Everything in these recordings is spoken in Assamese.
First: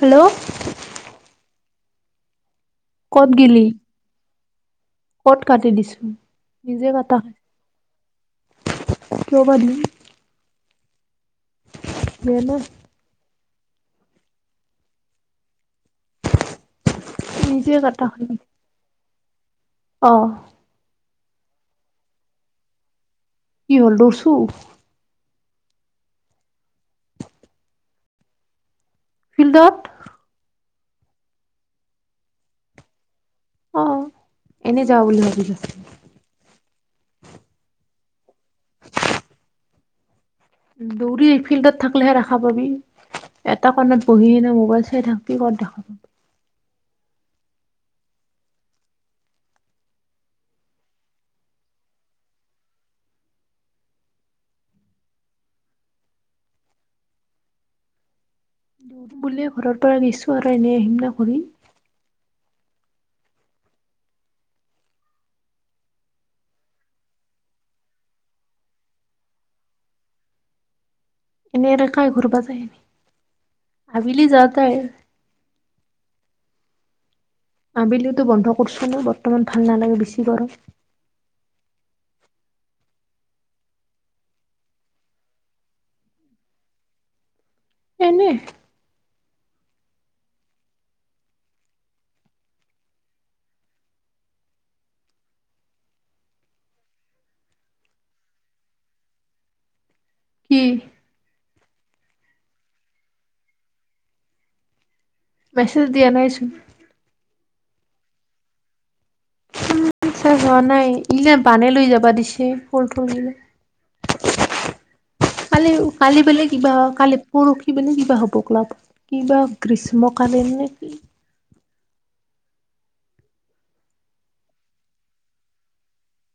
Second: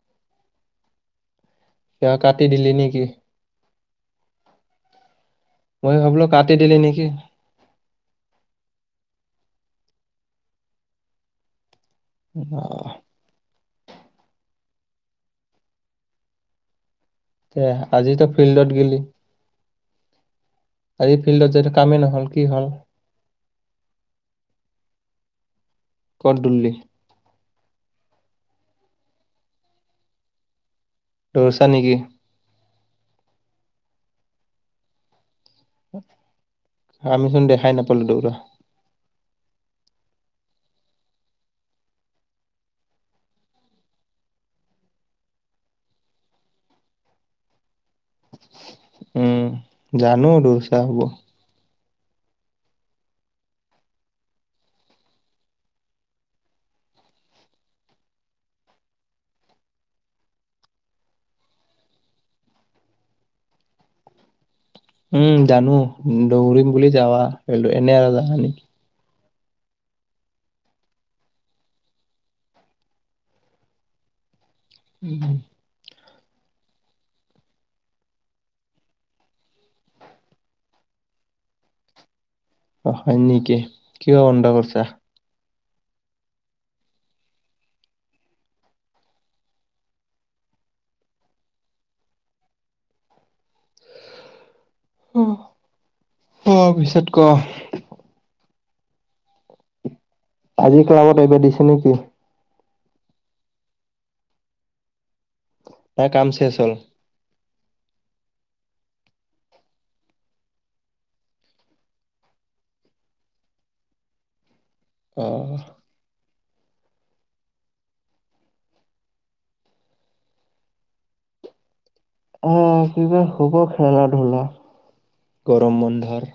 হেল্লো'। এয় কাটি দিলি নেকি? ক'ত গেলি? কত কাটি মই দিছো ভাবিলো কাটি দিলি নিজে নেকি? কটা হয় ৰবা জানো [unintelligible] এ নিজে আজিতো ফিল্ডত গেলি? অহ। আজি ফিল্ডত যটো কামেই নহল কি হল? কি হল দছো। কত দল্লি? ফিল্ডত। দৌৰিছা নেকি? অ এনে যাও বুলি ভাবিছ। আমি চোন দেখাই নাপালো দৌৰা। [unintelligible] দৌৰি ফিল্ডত থাকিলেহে দেখা পাবি। এটা কণত বহি কেনে মোবাইল চাই থাক বি কত দেখা পাব। উম জানো দচা হব। দৌৰো বুলিয়ে ঘৰৰ পৰা গৈছো আৰু এনেই আহিমনা ঘোৰি। উম জানো দৌৰিম বুলি যাবা এনে যাবা নেকি। এনেকা ঘোৰব যাই নি আবেলি যাওতে উম। আবেলিতো বন্ধ কৰিছো মই বৰ্তমান ভাল নালাগে বেছি গৰম। অ হয় নেকি, কিয় বন্ধ কৰিছা? এনে। অ অ পিছত ক। কি আজি ক্লাবত আহিব দিছে নেকি? মেছেজ না দিয়া কাম নাইচোন। চেচ হ'ল? ইচ্ছা হোৱা নাই ইনে বানে লৈ যাবা দিছে ফল থুলবিল। [unintelligible] কালি কালি বোলে কিবা কালি পৰশি বোলে কিবা হ'ব ক্লাবত। কিবা গ্ৰীষ্মকালীন নে কি। অ কিবা হ'ব খেলা ধূলা গৰম বন্ধৰ।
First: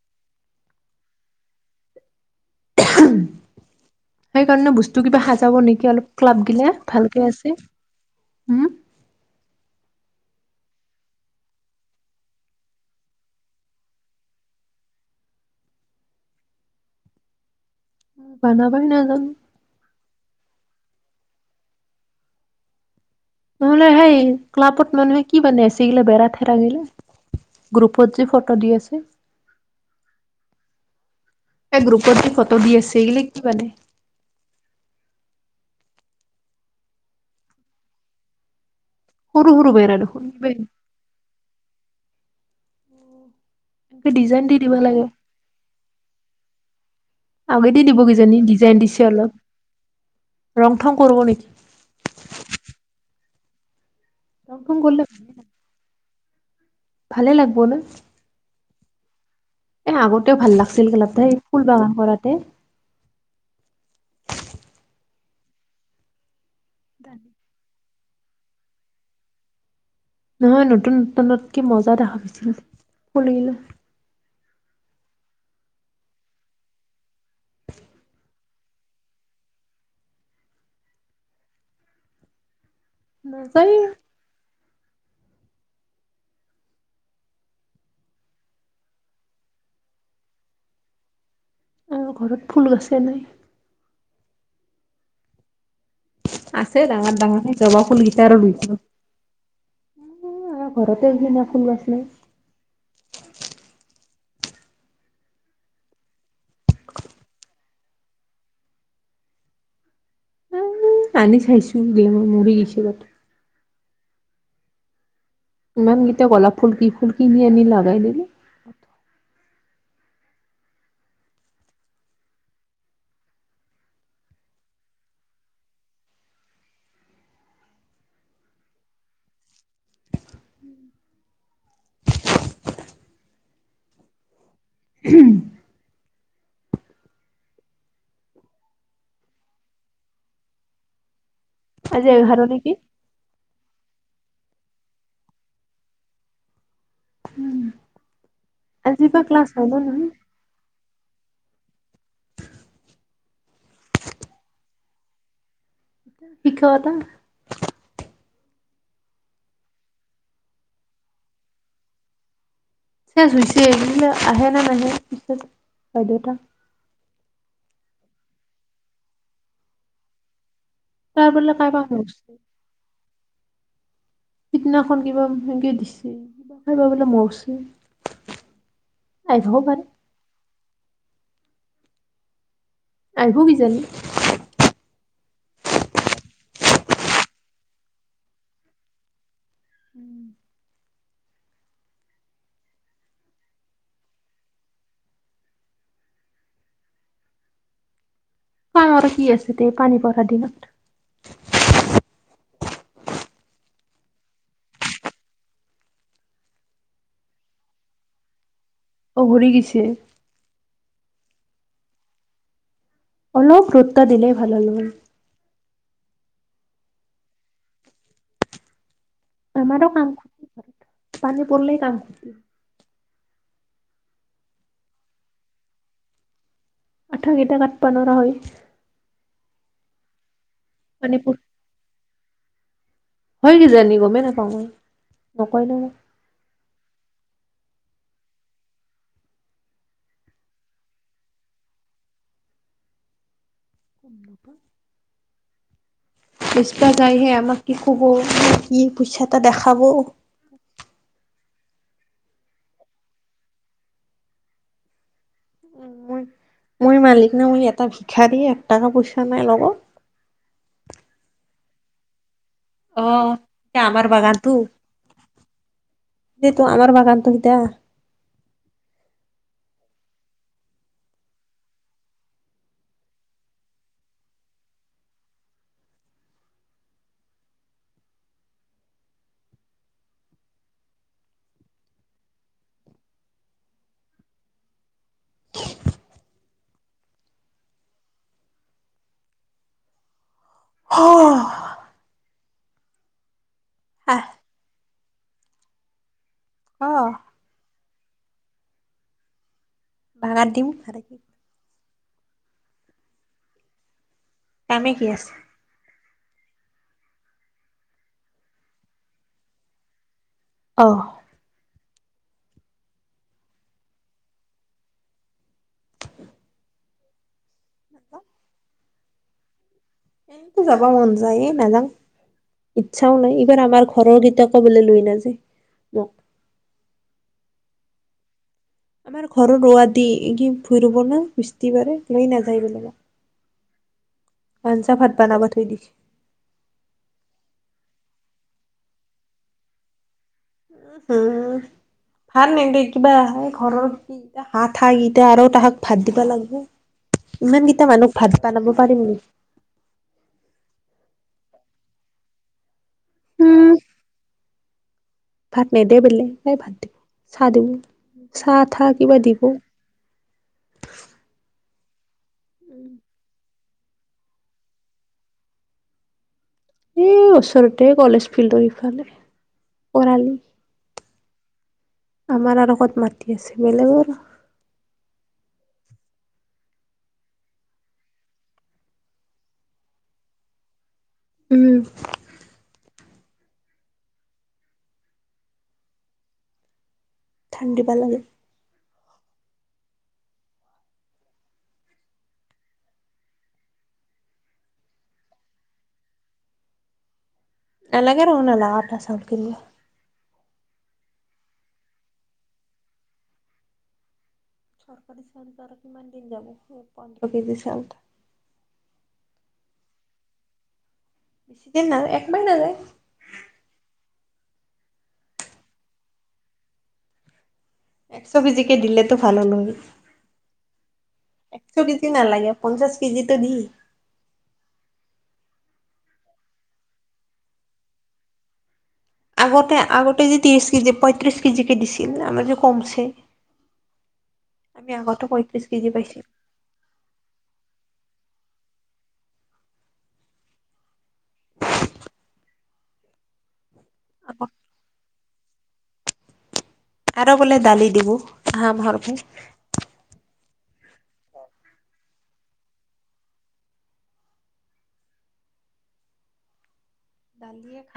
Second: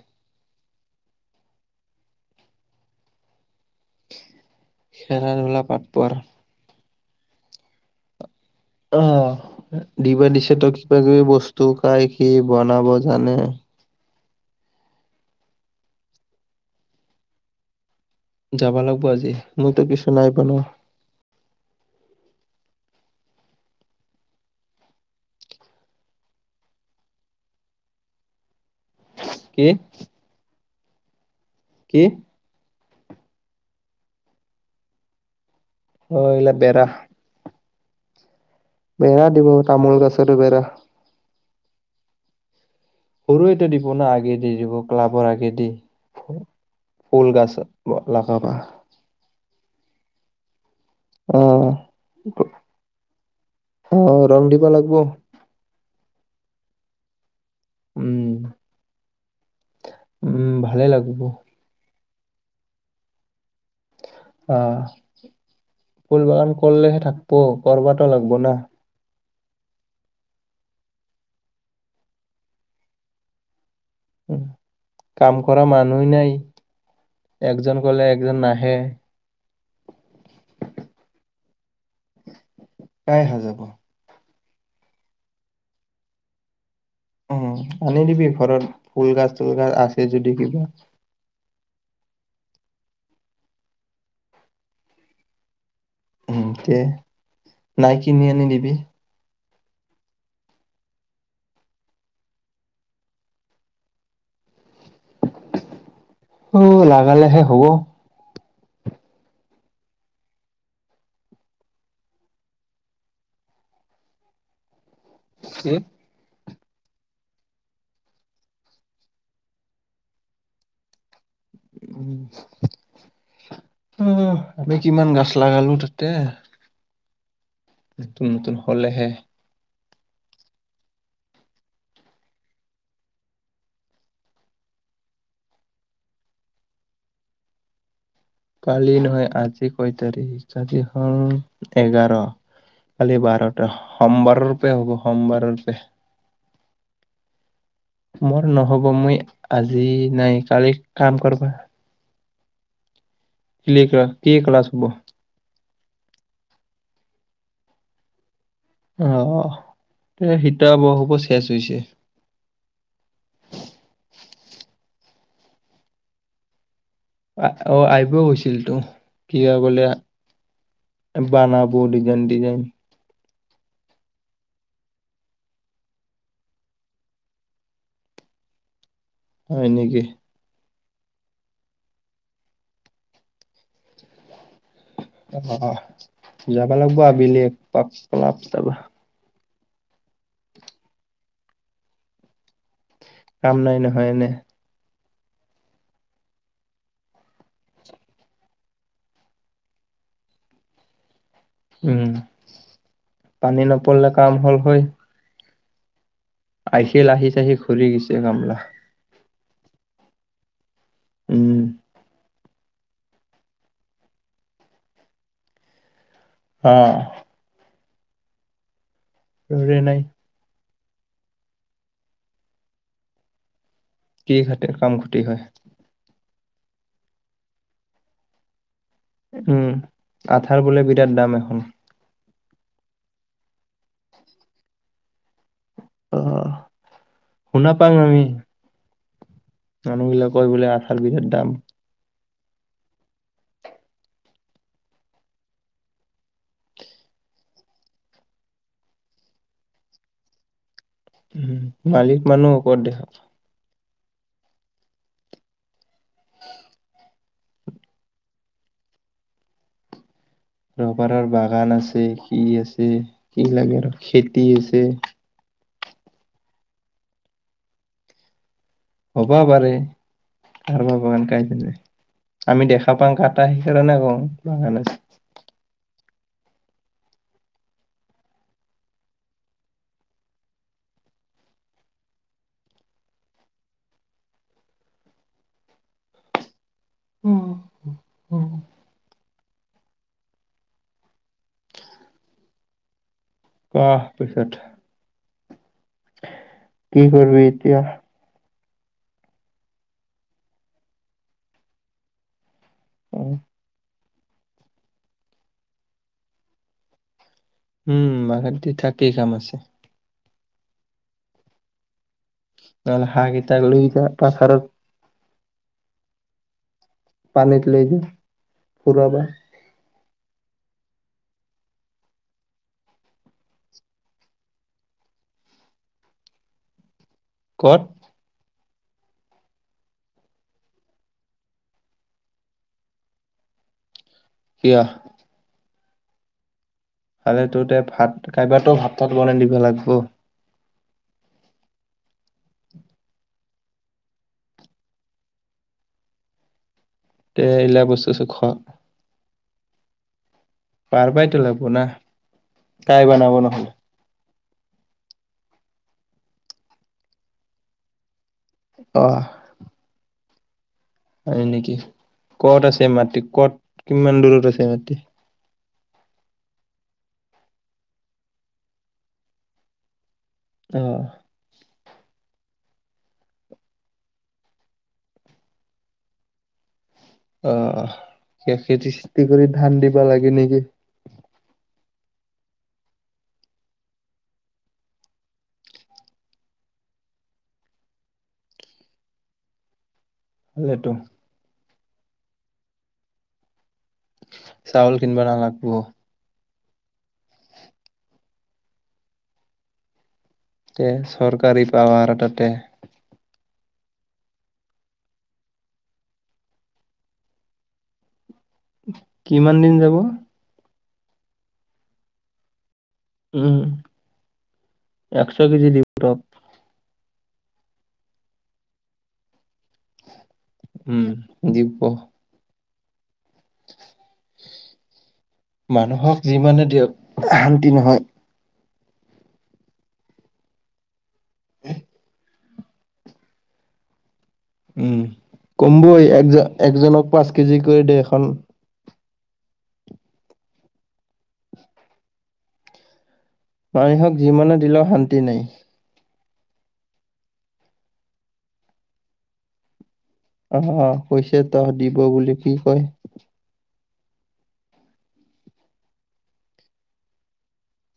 সেইকাৰণে বস্তু কিবা খেলা সাজাব ধূলা বাদ নেকি অলপ পৰ। ক্লাপ গিলে। ভালকে আছে উম। অ দিবা দিছে ত কিবা কিবি বস্তু কাই কি বনাব জানে। যাবা বানাবাই লাগব নাজানো আজি মইতো কিছু নাই বনোৱা নহলে সেই ক্লাবত মানুহে কি বানাই। আছে এগিলে বেৰা থেৰাগিলা। গ্ৰুপত যে ফটো দি আছে। কি? এ কি গ্ৰুপত দি ফটো দি আছে এইগিলা কি মানে? অ ইগিলা বেৰা। বেৰা দিব সৰু সৰু বেৰা তামোল দেখোন গাছাৰো কিবা বেৰা। সৰু এটো দিব না আগে দি দিব ক্লাবৰ আগেদি। ফুল গাছ আগেদি দিব কিইজানি লগাবা ডিজাইন দিছে অলপ ৰং থং কৰব নেকি? অ' অ ৰং দিব থং লাগব। কৰিলে ভালে লাগব না। উম। এ আগতেও ভাল উম ভালে লাগিছিল লাগব গলাটেই এই ফুল বাগান কৰাতে। অ ফুল বাগান কৰিলেহে থাকিব কৰবাতো লাগব না। নহয়, নতুন নতুনত কি মজা দেখা পাইছিল ফুল গিলা। কাম কৰা মানুহৱে নাই একজন গলে একজন নাহে। কাই হে যাব। নাযায় উম আনি দিবি ঘৰত, ফুল গাছ তুল গাছ আছে যদি কিবা? অ ঘৰত ফুল গছে নাই। উম, তে আছে ডাঙৰ - ডাঙৰ জবা নাই কিনি ফুলগিটাৰ আনি দিবি। লুইত উ আৰু ঘৰতে এইগিনা ফুল নাই। অ লাগালেহে হ'ব। আনি চাইছো এইগিলা মই মৰি গৈছো বাত। ইমান কেইটা গলাপ ফুল কি ফুল কিনি আনি লগাই দিলি। উ অ আমি কিমান গাছ লগালো তাতে। নতুন নতুন হ'লেহে। উম। কালি নহয় আজি কয় তাৰিখ আজি হ'ল আজি এঘাৰ। নেকি কালি বাৰটা সমবাৰৰুপে হ'ব সমবাৰৰুপে। মোৰ নহ'ব আজিৰ মই পৰা ক্লাছ হয় ন আজি নহয় নাই কালি কাম কৰ্বা। লিক ৰা কি ক্লাছ হব? শিক্ষকতা। অ এ শীত বৰসবোৰ শেচ হৈছে। চেজ হৈছে এইগিলা আহে নে নাহে পিছত বা বাধ্যতা আহ অ আহিব গৈছিল তো কিয় কলে? এ তাৰ বোলে বানাবো ডিজাইন কাইবা - ডিজাইন। সিদিনাখন কিবা সেনেকে দিছে কিবা খাই বা বোলে মৰছে। আহিবও হয় পাৰে নেকি? আহিব কিজানি? অ যাবা লাগিব আবেলি এক পাক পলাপ তাবা। উম। কাম নাই নহয় এনে। কামৰ কি আছে তে পানী বঢ়াৰ দিনত। উম, পানী নপৰলে কাম হ'ল হয়। আইছিল আহিছেহি ঘূৰি গেছি কামলা। অ ভৰি গিছে। উম। অলপ গুৰুত্ব দিলেই ভাল হ'ল মান অ', ৰে আমাৰো নাই কাম পানী পৰলি কাম কি খাতিৰ কাম খতি হয়? আঠা গেইটা কাটপা নৰা হয়। উম, আঠাৰ বোলে বিৰাট পানী পৰ দাম এখন। হয় কিজানি গমেই নাপাওঁ মই নকয় ন, আমাক। অ, শুনা পাং আমি। মানুহবিলাক কয় বোলে আঠাৰ বিৰাট দাম। [unintelligible] পইচপা যাইহে আমাক কি ক'ব কি পইচা এটা দেখাব উম, মালিক মানুহ শকত দেখা মই মই মালিক না মই এটা ভিক্ষাৰী এক টাকা পইচা নাই লগত। ৰবাৰৰ বাগান আছে, সি আছে, কি লাগে আৰু খেতি আছে। সেইটো আমাৰ বাগানতোগিটা হ'বা পাৰে। কাৰবাৰ বাগান কাইটে যাই আমি দেখা পাওঁ কাটা সেইকাৰণে কওঁ বাগান আছে। হ পোৱা আহ, পিছত কি অ'। কৰবি এতিয়া? বাগাৰ দিম [unintelligible] উম, কামে কি আছে উম, মাহেতি থাকেই কাম আছে। অহ। নহলে হাঁহ কেইটা লৈ যা পাথাৰত। পানীত লৈ যা ফুৰাবা। এ যাবা মন যাইয়ে এ নাজাং। ইচ্ছাও নাই ইবাৰ আমাৰ ঘৰৰগিটা ক'বোলে লৈ নাযায়। মোক ক'ত? আমাৰ ঘৰৰ ৰুৱা দি এই কি ভূঁই ৰুব না বিস্তিবাৰে লৈ নাযায় বুলে ইয়াত। কিয় আঞ্জা, ভাত বানাব থৈ দিছি। মানে তোৰতে ভাত কাইবাটো ভাত - তাত বনে নিবা লাগব। উ, হু ভাত নেক কিবা ঘৰৰ কি আঠা গিতা আৰু তাহাক ভাত দিবা লাগব। তে এইলা ইমানকেইটা বস্তু মানুহক চস্তু ভাত খ দিবা লাগব পাৰিম নে পাৰবাইতো লাগব না কাই বানাব নহলি? উম ভাত নিদে বোলে এ বাদ দি চাহ দিব চাহ থাহ অ কিবা দিব। হয় নেকি ক'ত আছে মাটি ক'ত কিমান দূৰত আছে মাটি? এ ওচৰতে কলেজ ফিল্ডৰ ইফালে পৰালি। অ', আমাৰ আৰু ক'ত মাটি আছে বেলেগৰ। অ, সে খেতি -চেতি কৰি ধান দিব লাগিলে গে। উম, ধান দিব লাগে। লেটো। চাউল কিনিব না লাগিব। এলাগে দেখোন বেলেগৰ পৰা চাউল কিনিব। তে চৰকাৰী পাম আৰ তাতে। চৰকাৰী চাউলটো আৰু কিমান দিন যাব সে পন্ধৰ কেজি চাউলটো। কিমান দিন যাব? [unintelligible] একমাহেই নাযায়। উম, একশ কেজি দি ৰূপ একশ কেজিকে দিলেতো ভালো নহল উম একশ দিব কেজি নালাগে। পঞ্চাছ কেজিটো দি। মানুহক যিমানে দিয়ক শান্তি নহয়। আগতে আগতে যে ত্ৰিশ কেজি পঁয়ত্ৰিশ কেজি কে দিছিল আমাৰ যে কমছে। আমি উম, আগতে পঁয়ত্ৰিশ কেজি কমবই এক পাইছিলো একজনক পাঁচ কেজি কৰি দে এখন। মানুহক আগত জিমানে দিলো শান্তি নাই। আৰু বোলে দালি দিব আহা মাহৰপে। অ, কৈ হৈছে তহ দিব বুলি কি কয়।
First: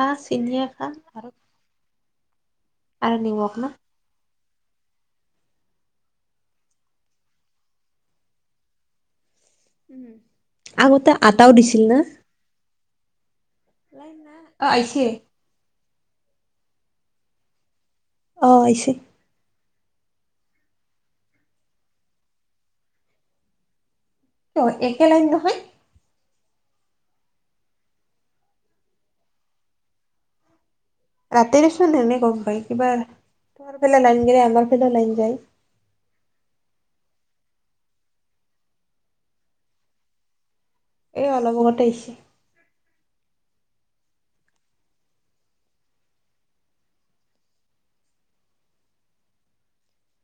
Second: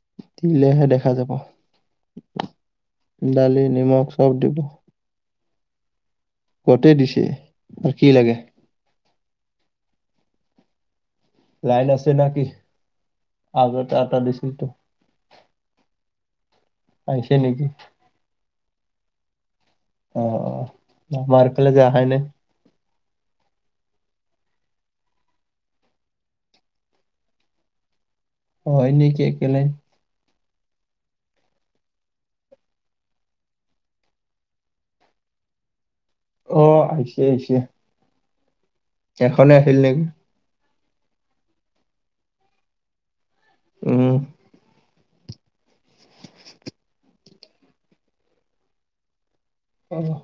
আ, চেনিয়ে দিলেহে খাম দেখা যাব আৰু আৰু নিমখ ন। চব দিব। গোটে দিছি আৰু কি লাগে। উম, আগতে আটাও দিছিল না? ন কি। [unintelligible] আগতে লাইন আটা নাই। দিছিল ত অ', আহিছে। আইছে নেকি। অ, আইছে। অ, আমাৰ ফাল অহা নাই। ত, একে লাইন নহয়? হয় নেকি একে লাইন। ৰাতি দিচোন এনেই গম পাই কিবা তোমাৰ ফা লাইন গেলে আমাৰ ফালাও লাইন যায়। অ, আহিছে - আহিছে। এখনে আছিল নেকি। এই অলপ আগতে আহিছে। উম, অহ',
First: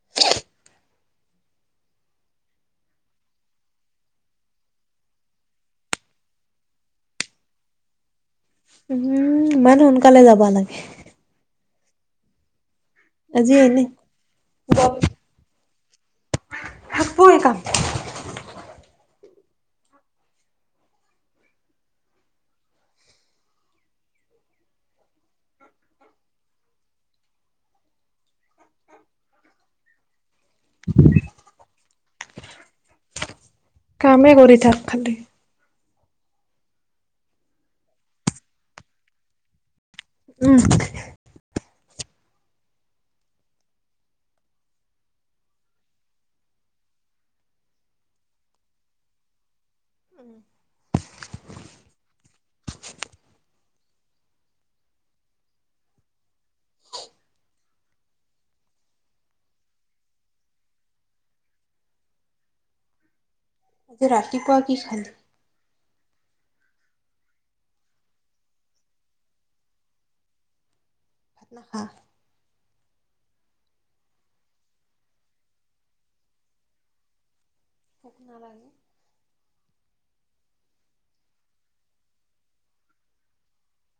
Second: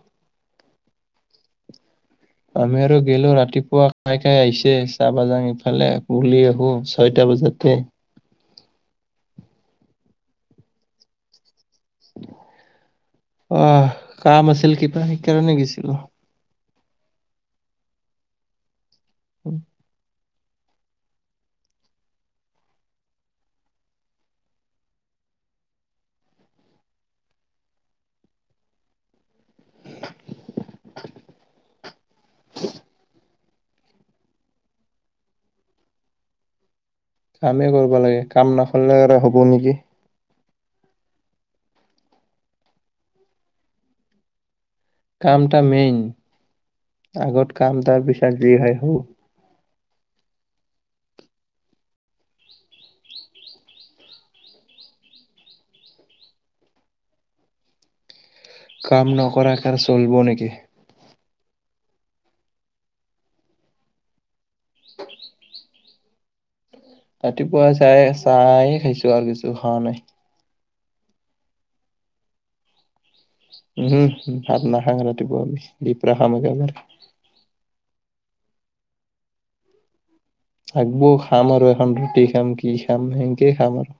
আমি আৰু গলো ৰাতিপুৱা কাই - কাই আহিছে চাবা জাং ইফালে বুলি এখোজ ছয়টা বজাতে। উম, ইমান সোনকালে যাবা লাগে। আজি অ, এনে কাম আছিল কিবা সেইকাৰনে গৈছিলো। সপৰে কাম। [unintelligible] উম, [inaudible] [inaudible] কামে কৰি থাক খালি। কামেই কৰিব লাগে কাম নকৰলে হ'ব নেকি। উম, কামটা মেইন আগত কাম তাৰ পিছত যি হয় হ। [inaudible] কাম নকৰাক কাৰ চলিব নেকি। আজি ৰাতিপুৱা কি খালি? ৰাতিপুৱা চাহে - চাহেই খাইছো আৰু কিছু খাৱা নাই। ভাত নাখা? উহু, ভাত নাখাং ৰাতিপুৱা আমি দিপৰা খাম একেবাৰ। ভুক নালাগে? হাগবৌ খাম আৰু এখন ৰুটি খাম কি খাম সেনেকেই খাম আৰু।